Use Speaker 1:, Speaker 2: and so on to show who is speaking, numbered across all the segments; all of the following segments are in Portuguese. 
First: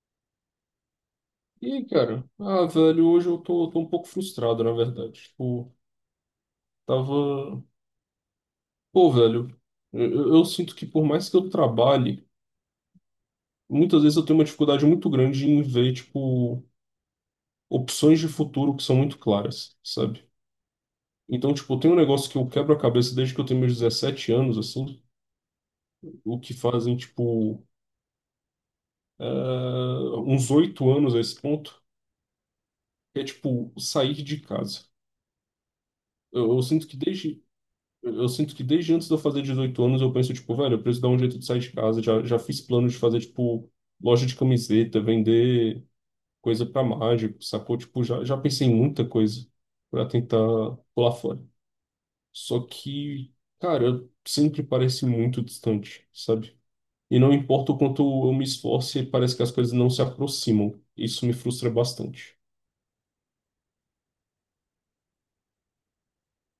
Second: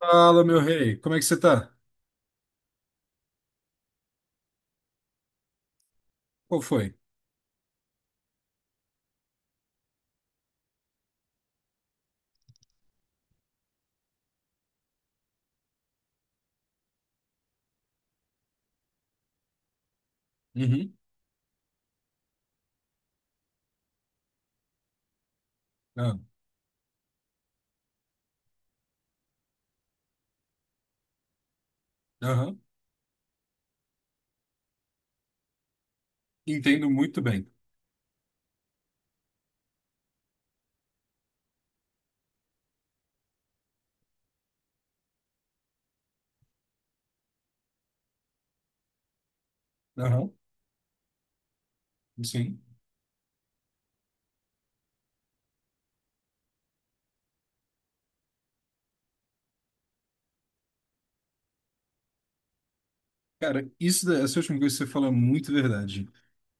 Speaker 1: Fala, meu rei, como é que você tá?
Speaker 2: E aí, cara, velho, hoje eu tô um pouco frustrado, na verdade. Tipo,
Speaker 1: Qual foi?
Speaker 2: tava. Pô, velho, eu sinto que por mais que eu trabalhe, muitas vezes eu tenho uma dificuldade muito grande em ver, tipo, opções de futuro que são muito claras, sabe?
Speaker 1: Uhum.
Speaker 2: Então, tipo, tem um negócio que eu quebro a cabeça desde que eu tenho meus 17 anos, assim,
Speaker 1: Ah,
Speaker 2: o que fazem, tipo, eh, uns 8 anos a esse ponto,
Speaker 1: aham.
Speaker 2: que é, tipo, sair de casa. Eu sinto
Speaker 1: Entendo
Speaker 2: que
Speaker 1: muito
Speaker 2: desde.
Speaker 1: bem.
Speaker 2: Eu sinto que desde antes de eu fazer 18 anos, eu penso, tipo, velho, eu preciso dar um jeito de sair de casa. Já fiz plano de fazer, tipo, loja de camiseta, vender coisa pra mágico, sacou? Tipo, já pensei em muita coisa pra
Speaker 1: Aham.
Speaker 2: tentar pular fora. Só
Speaker 1: Sim.
Speaker 2: que, cara, sempre parece muito distante, sabe? E não importa o quanto eu me esforce, parece que as coisas não se aproximam. Isso me frustra bastante.
Speaker 1: Cara, isso, essa última coisa que você fala é muito verdade.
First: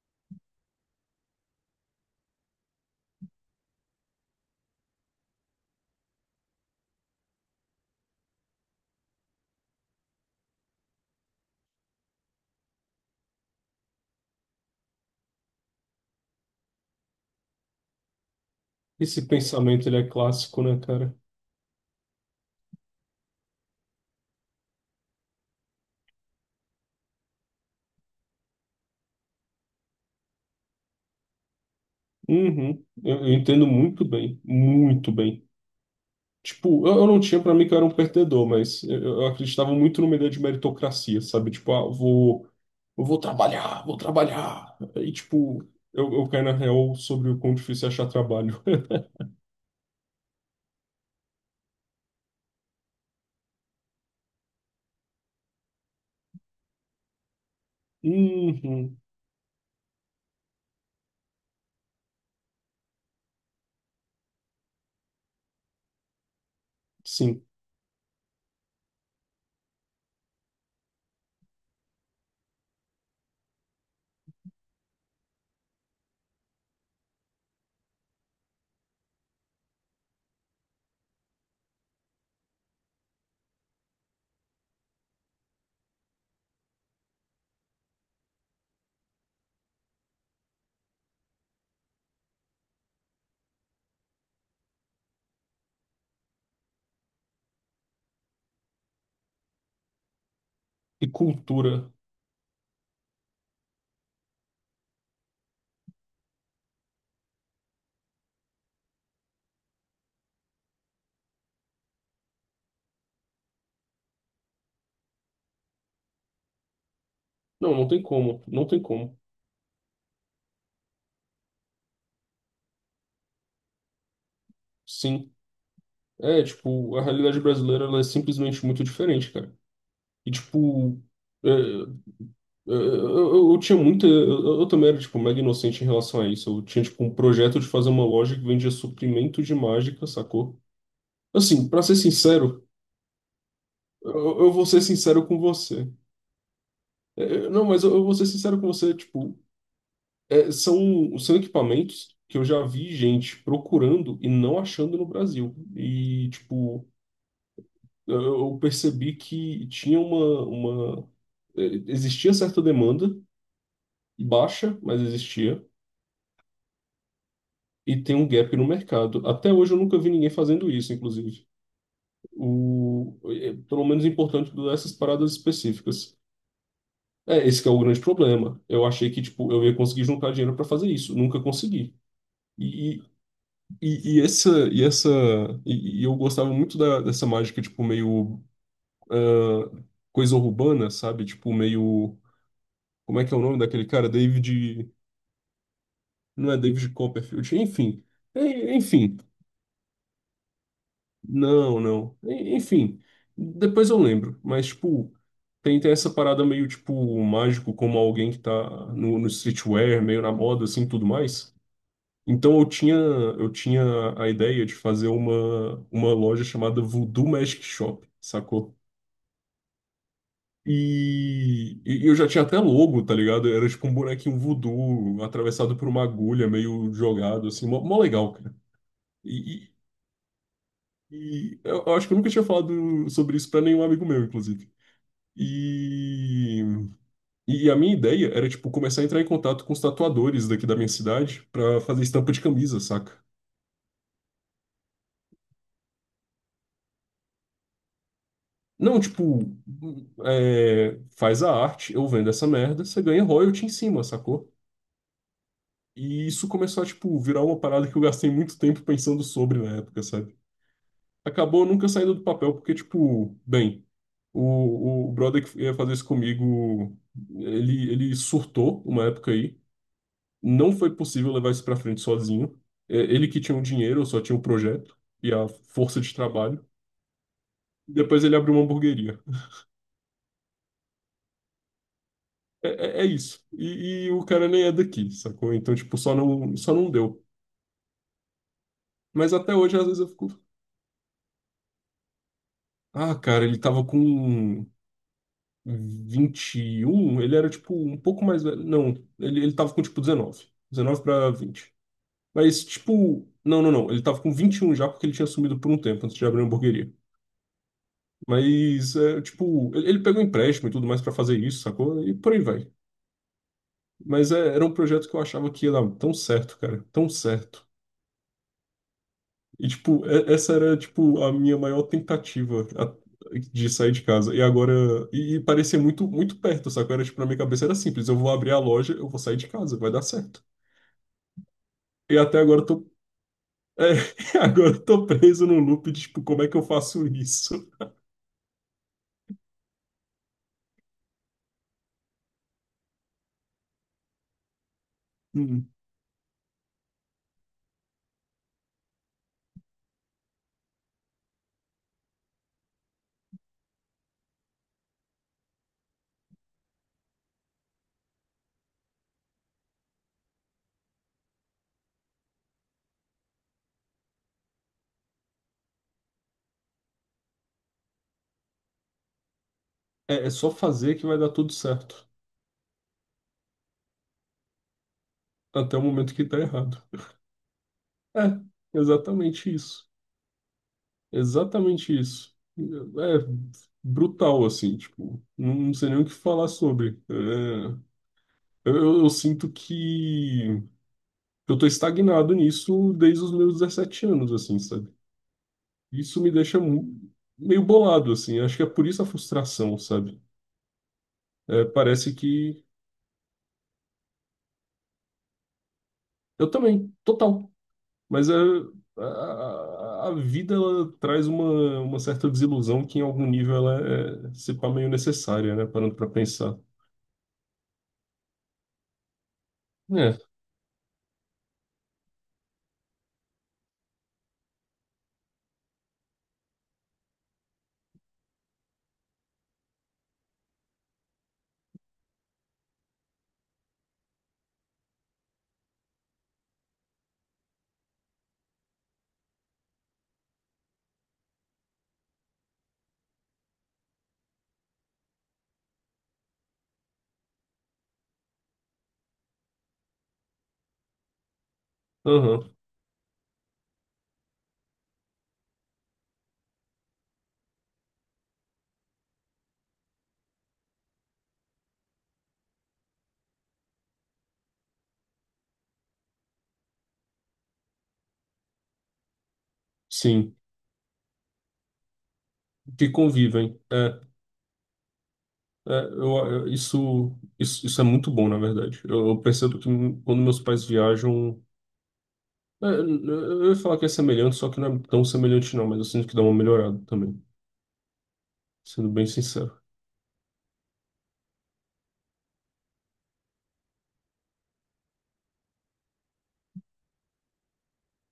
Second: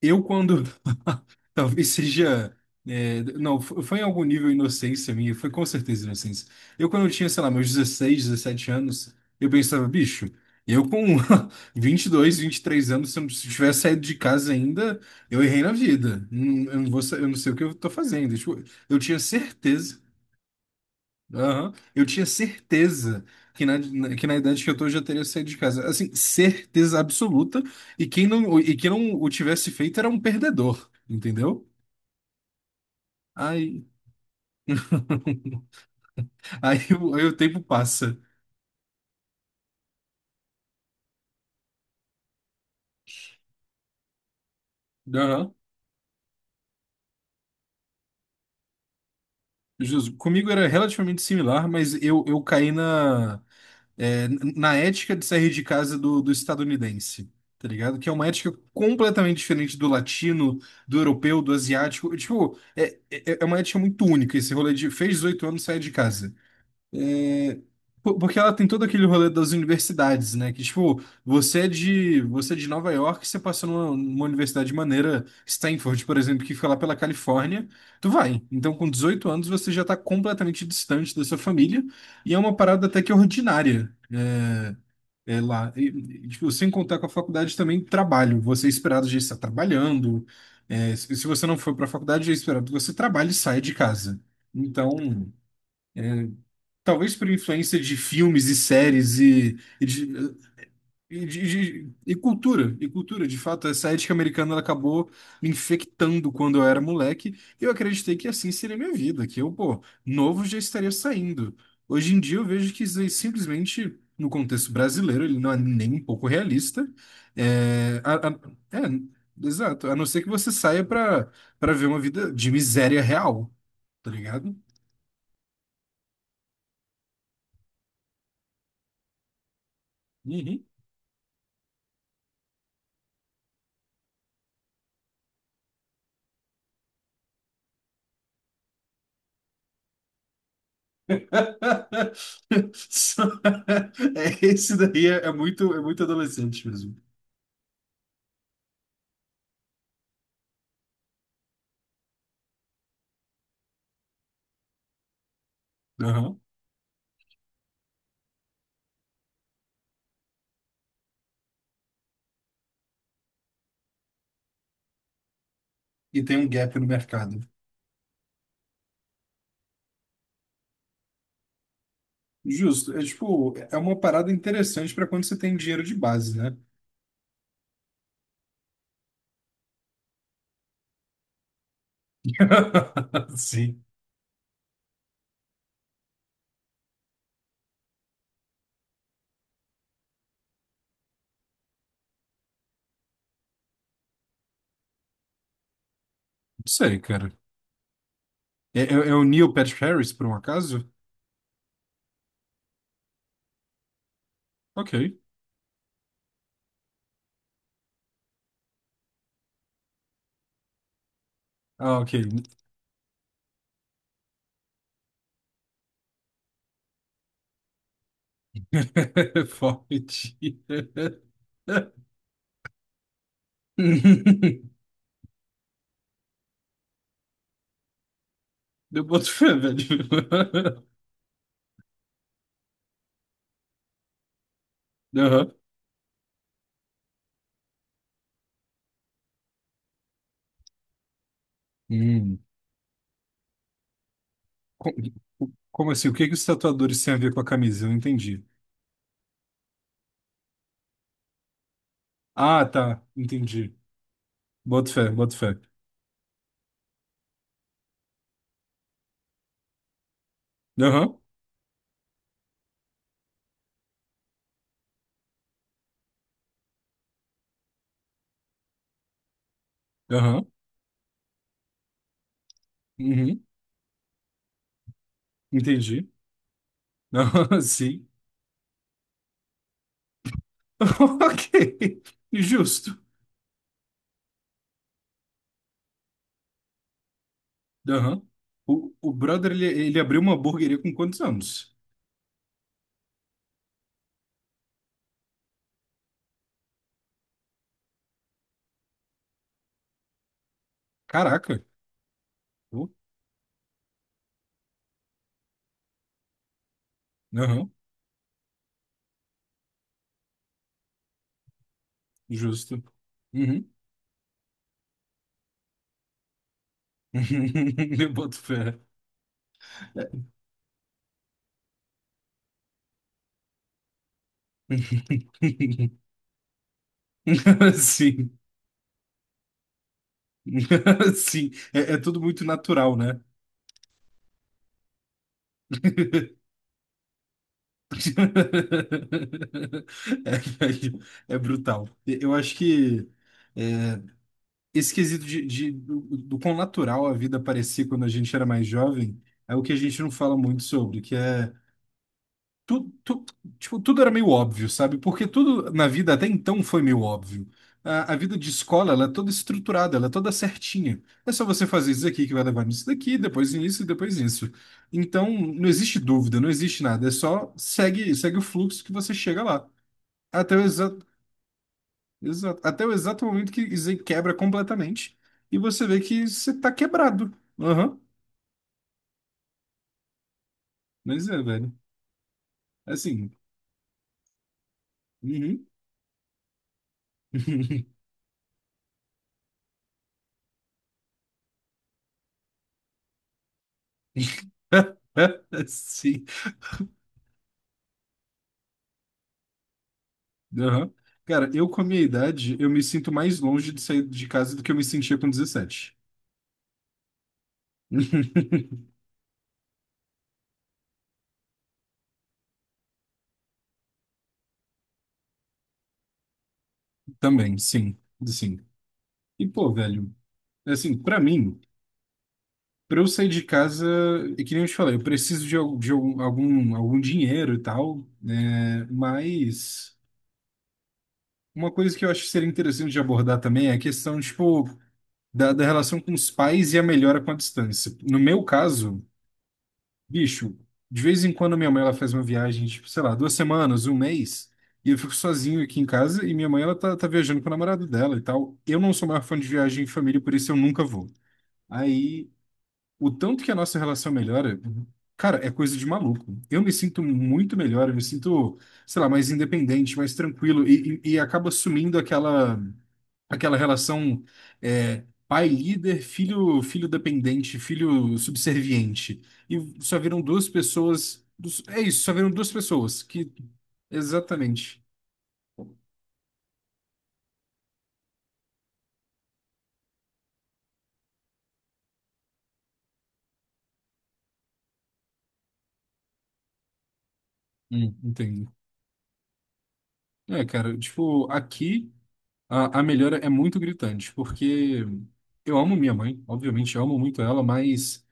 Speaker 1: Eu, quando. Talvez seja. É, não, fo- Foi em algum nível inocência minha, foi com certeza inocência. Eu, quando eu tinha, sei lá, meus 16 17 anos, eu pensava, bicho, eu com vinte vinte e dois vinte e três anos, se eu não tivesse saído de casa ainda, eu errei na vida. Eu não sei o que eu tô fazendo. Tipo, eu tinha
Speaker 2: Esse pensamento, ele
Speaker 1: certeza.
Speaker 2: é clássico, né, cara?
Speaker 1: Aham. Eu tinha certeza que que na idade que eu tô eu já teria saído de casa. Assim, certeza absoluta. E quem não o tivesse feito era um perdedor, entendeu?
Speaker 2: Uhum. Eu entendo
Speaker 1: Aí,
Speaker 2: muito bem, muito bem. Tipo, eu não
Speaker 1: aí o
Speaker 2: tinha pra
Speaker 1: tempo
Speaker 2: mim que eu era um
Speaker 1: passa.
Speaker 2: perdedor, mas eu acreditava muito numa ideia de meritocracia, sabe? Tipo, eu vou trabalhar, vou trabalhar. E,
Speaker 1: Aham.
Speaker 2: tipo, eu caí na real sobre o quão difícil é achar trabalho.
Speaker 1: Justo. Comigo era relativamente similar, mas eu é, na ética de sair de casa do estadunidense, tá ligado? Que é uma ética
Speaker 2: Uhum,
Speaker 1: completamente diferente do latino, do europeu, do asiático. Tipo, é uma ética muito única esse rolê de fez 18 anos, sai de casa.
Speaker 2: sim.
Speaker 1: É, Porque ela tem todo aquele rolê das universidades, né? Que, tipo, você é de Nova York, você passa numa universidade maneira, Stanford, por exemplo, que fica lá pela Califórnia, tu vai. Então, com 18 anos, você já tá completamente distante da sua família, e é uma parada até que ordinária, é, é lá. E, tipo, sem contar com a faculdade também, trabalho. Você é esperado de estar trabalhando, é, se você não for para a faculdade, é esperado que você trabalhe e saia de casa. Então. Talvez por influência de filmes e séries e de,
Speaker 2: E
Speaker 1: e, de-
Speaker 2: cultura?
Speaker 1: cultura, de fato, essa ética americana ela acabou me infectando quando eu era moleque, e eu acreditei que assim seria a minha vida, que eu, pô, novo já estaria saindo. Hoje em dia eu vejo que isso aí simplesmente, no contexto brasileiro, ele não é nem um pouco realista.
Speaker 2: Não, não
Speaker 1: É,
Speaker 2: tem como, não tem como.
Speaker 1: exato, a não ser que você saia para ver uma vida de miséria real, tá ligado?
Speaker 2: Sim. É, tipo, a realidade brasileira, ela é simplesmente muito diferente, cara. E,
Speaker 1: Uhum.
Speaker 2: tipo, é, eu tinha muita. Eu também era, tipo, mega inocente em relação a isso. Eu tinha, tipo, um projeto de fazer uma loja que vendia suprimento de mágica, sacou? Assim, pra ser sincero,
Speaker 1: Só-
Speaker 2: eu,
Speaker 1: É,
Speaker 2: eu vou
Speaker 1: esse
Speaker 2: ser
Speaker 1: daí é,
Speaker 2: sincero com
Speaker 1: é
Speaker 2: você.
Speaker 1: muito adolescente mesmo.
Speaker 2: É, não, mas eu vou ser sincero com você, tipo, são equipamentos que eu já vi gente procurando e não achando no Brasil. E,
Speaker 1: Aham.
Speaker 2: tipo, eu percebi que tinha uma. Existia certa demanda, baixa, mas existia.
Speaker 1: E tem um gap no mercado.
Speaker 2: E tem um gap no mercado. Até hoje eu nunca vi ninguém fazendo isso, inclusive.
Speaker 1: Justo. É tipo, é
Speaker 2: Pelo
Speaker 1: uma
Speaker 2: menos é
Speaker 1: parada
Speaker 2: importante dessas
Speaker 1: interessante para quando
Speaker 2: paradas
Speaker 1: você tem dinheiro de
Speaker 2: específicas.
Speaker 1: base, né?
Speaker 2: É, esse que é o grande problema. Eu achei que tipo, eu ia conseguir juntar dinheiro para fazer isso, nunca consegui. E,
Speaker 1: Sim.
Speaker 2: e essa eu gostava muito dessa mágica tipo meio, ah, coisa urbana, sabe? Tipo meio, como é que é o nome daquele cara? David, não é
Speaker 1: Não
Speaker 2: David
Speaker 1: sei, cara.
Speaker 2: Copperfield, enfim. É,
Speaker 1: É, é
Speaker 2: enfim,
Speaker 1: o Neil Patrick Harris, por um acaso?
Speaker 2: não, não. Enfim, depois eu lembro. Mas,
Speaker 1: Ok.
Speaker 2: tipo, tem essa parada meio, tipo, mágico, como alguém que tá no streetwear, meio na moda, assim, tudo mais.
Speaker 1: Ah, ok.
Speaker 2: Então eu tinha a ideia de fazer uma loja chamada Voodoo Magic Shop, sacou?
Speaker 1: Forte.
Speaker 2: E eu já tinha até logo, tá ligado? Era tipo um bonequinho voodoo atravessado por uma agulha, meio jogado, assim, mó, mó legal, cara.
Speaker 1: Eu boto fé,
Speaker 2: E, e-
Speaker 1: velho.
Speaker 2: e eu acho que eu nunca tinha falado sobre isso pra nenhum amigo meu, inclusive.
Speaker 1: Aham.
Speaker 2: E, e a minha ideia era, tipo, começar a entrar em contato com os tatuadores daqui da minha cidade pra fazer estampa
Speaker 1: Hum.
Speaker 2: de camisa, saca?
Speaker 1: Co- Como assim? O que que os tatuadores têm a ver com a camisa? Eu não entendi.
Speaker 2: Não, tipo, faz a arte, eu vendo essa
Speaker 1: Ah,
Speaker 2: merda, você
Speaker 1: tá.
Speaker 2: ganha royalty em
Speaker 1: Entendi.
Speaker 2: cima, sacou?
Speaker 1: Boto fé, boto fé.
Speaker 2: E isso começou a, tipo, virar uma parada que eu gastei muito tempo pensando sobre na época, sabe?
Speaker 1: Aham,
Speaker 2: Acabou nunca saindo do papel, porque, tipo, bem, o brother que ia fazer isso comigo, ele surtou uma época aí.
Speaker 1: aham,
Speaker 2: Não foi possível levar isso para frente sozinho. É, ele que
Speaker 1: uhum,
Speaker 2: tinha o dinheiro, eu só tinha o projeto e a força
Speaker 1: entendi.
Speaker 2: de trabalho.
Speaker 1: Aham, sim.
Speaker 2: Depois ele abriu uma hamburgueria.
Speaker 1: Ok,
Speaker 2: É,
Speaker 1: justo.
Speaker 2: é- é isso. E o cara nem é daqui, sacou? Então, tipo, só não deu.
Speaker 1: Aham. O
Speaker 2: Mas
Speaker 1: brother,
Speaker 2: até
Speaker 1: ele,
Speaker 2: hoje, às vezes,
Speaker 1: ele
Speaker 2: eu
Speaker 1: abriu
Speaker 2: fico.
Speaker 1: uma hamburgueria com quantos anos?
Speaker 2: Ah, cara, ele tava com 21, ele era, tipo, um pouco mais velho. Não, ele tava com, tipo, dezenove pra
Speaker 1: Caraca.
Speaker 2: 20. Mas,
Speaker 1: Oh,
Speaker 2: tipo, não, não, não. Ele tava com 21 já porque ele tinha sumido por um tempo antes de abrir a hamburgueria.
Speaker 1: aham,
Speaker 2: Mas, tipo, ele pegou um empréstimo e tudo mais pra fazer isso, sacou? E por aí vai.
Speaker 1: justo. Uhum.
Speaker 2: Mas é, era um projeto que eu achava que ia dar tão certo, cara, tão certo.
Speaker 1: Eu boto fé.
Speaker 2: E, tipo, é- essa era, tipo, a minha maior tentativa de sair de casa. E agora, e parecia muito, muito perto, sacou? Era, tipo, na minha cabeça era simples, eu vou
Speaker 1: Sim,
Speaker 2: abrir a loja, eu vou sair de casa, vai dar certo.
Speaker 1: sim. É, é
Speaker 2: E
Speaker 1: tudo
Speaker 2: até
Speaker 1: muito
Speaker 2: agora
Speaker 1: natural, né?
Speaker 2: agora eu tô preso no loop de, tipo, como é que eu faço isso?
Speaker 1: É, é brutal. Eu acho que é, esse quesito de,
Speaker 2: Hum.
Speaker 1: do quão natural a vida parecia quando a gente era mais jovem é o que a gente não fala muito sobre, que é tu, tu- tipo, tudo era meio óbvio, sabe? Porque tudo na vida até então foi meio óbvio. A vida de escola, ela é toda estruturada, ela é toda certinha. É só você fazer isso aqui que vai levar nisso daqui, depois nisso e depois nisso. Então, não existe dúvida, não existe nada. É só segue, segue o fluxo que você chega lá.
Speaker 2: É é só
Speaker 1: Até o
Speaker 2: fazer
Speaker 1: exato,
Speaker 2: que vai dar tudo certo.
Speaker 1: até o exato momento que isso aí quebra completamente e
Speaker 2: Até o
Speaker 1: você vê
Speaker 2: momento que
Speaker 1: que
Speaker 2: tá
Speaker 1: você tá
Speaker 2: errado.
Speaker 1: quebrado. Aham.
Speaker 2: É, exatamente isso.
Speaker 1: Mas é, velho.
Speaker 2: Exatamente isso. É
Speaker 1: Assim.
Speaker 2: brutal, assim, tipo, não,
Speaker 1: Uhum.
Speaker 2: não sei nem o que falar sobre. É, eu sinto que eu tô estagnado nisso desde os meus 17 anos, assim, sabe? Isso
Speaker 1: Sim.
Speaker 2: me deixa meio bolado, assim. Acho que é por isso a frustração, sabe?
Speaker 1: Aham. Cara,
Speaker 2: É,
Speaker 1: eu com a minha
Speaker 2: parece
Speaker 1: idade,
Speaker 2: que
Speaker 1: eu me sinto mais longe de sair de casa do que eu me sentia com dezessete.
Speaker 2: eu também, total. Mas é, a, a vida ela traz uma certa desilusão que em algum nível ela é, se pá, meio necessária, né? Parando para pensar.
Speaker 1: Também, sim, sim. E pô, velho,
Speaker 2: É,
Speaker 1: assim, pra mim, pra eu sair de casa, é que nem eu te falei, eu preciso de, algum dinheiro e tal, né? Mas uma coisa que eu acho que seria interessante de abordar também é a questão, tipo, da relação com os pais e a melhora com a distância. No meu caso, bicho, de vez em quando minha mãe ela faz uma viagem, tipo, sei lá, duas semanas, um mês, e eu fico sozinho aqui em casa e minha mãe ela tá, tá viajando com o namorado dela e tal. Eu não sou maior fã de viagem em família, por isso eu nunca vou. Aí,
Speaker 2: aham,
Speaker 1: o tanto que a nossa relação melhora, cara, é coisa de maluco. Eu me sinto muito melhor, eu me sinto, sei lá, mais independente, mais tranquilo e acaba sumindo aquela aquela relação é, pai líder, filho dependente, filho subserviente. E só viram
Speaker 2: sim,
Speaker 1: duas pessoas. É isso, só viram duas
Speaker 2: que
Speaker 1: pessoas que
Speaker 2: convivem. É,
Speaker 1: exatamente.
Speaker 2: é, isso é muito bom, na verdade. Eu percebo que quando meus pais viajam, eu ia falar que é semelhante, só que não é tão semelhante não, mas eu sinto que dá uma melhorada também.
Speaker 1: Entendo.
Speaker 2: Sendo bem sincero.
Speaker 1: É, cara, tipo, aqui a melhora é muito gritante, porque eu amo minha mãe, obviamente, eu amo muito ela, mas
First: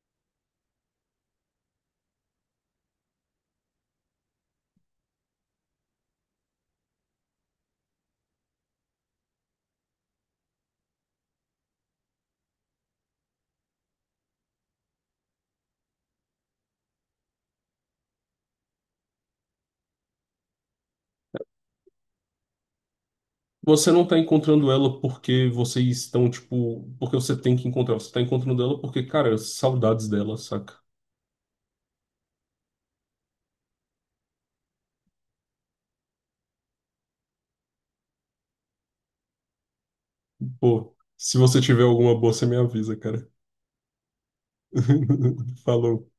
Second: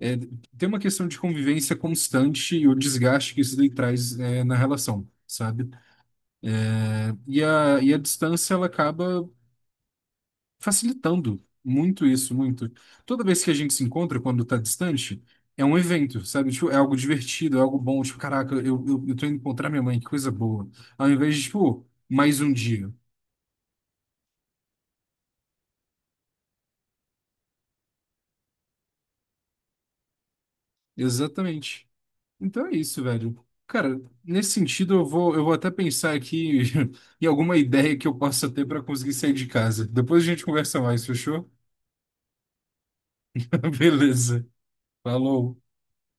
Speaker 1: é, tem uma questão de convivência constante e o desgaste que isso daí traz é, na relação, sabe? É, e e a distância, ela acaba facilitando muito isso, muito. Toda vez que a gente se encontra, quando tá distante, é um evento, sabe? Tipo, é algo divertido, é algo bom. Tipo, caraca, eu tô indo encontrar minha mãe, que coisa boa. Ao invés de, tipo, mais um dia.
Speaker 2: Você não tá encontrando ela porque vocês estão, tipo, porque você tem que encontrar. Você tá encontrando ela porque, cara, saudades dela, saca?
Speaker 1: Exatamente. Então é isso, velho. Cara, nesse sentido, eu vou até pensar aqui em alguma ideia que eu possa ter para conseguir sair de casa. Depois a gente conversa
Speaker 2: Pô,
Speaker 1: mais,
Speaker 2: se
Speaker 1: fechou?
Speaker 2: você tiver alguma boa, você me avisa, cara.
Speaker 1: Beleza. Falou.
Speaker 2: Falou.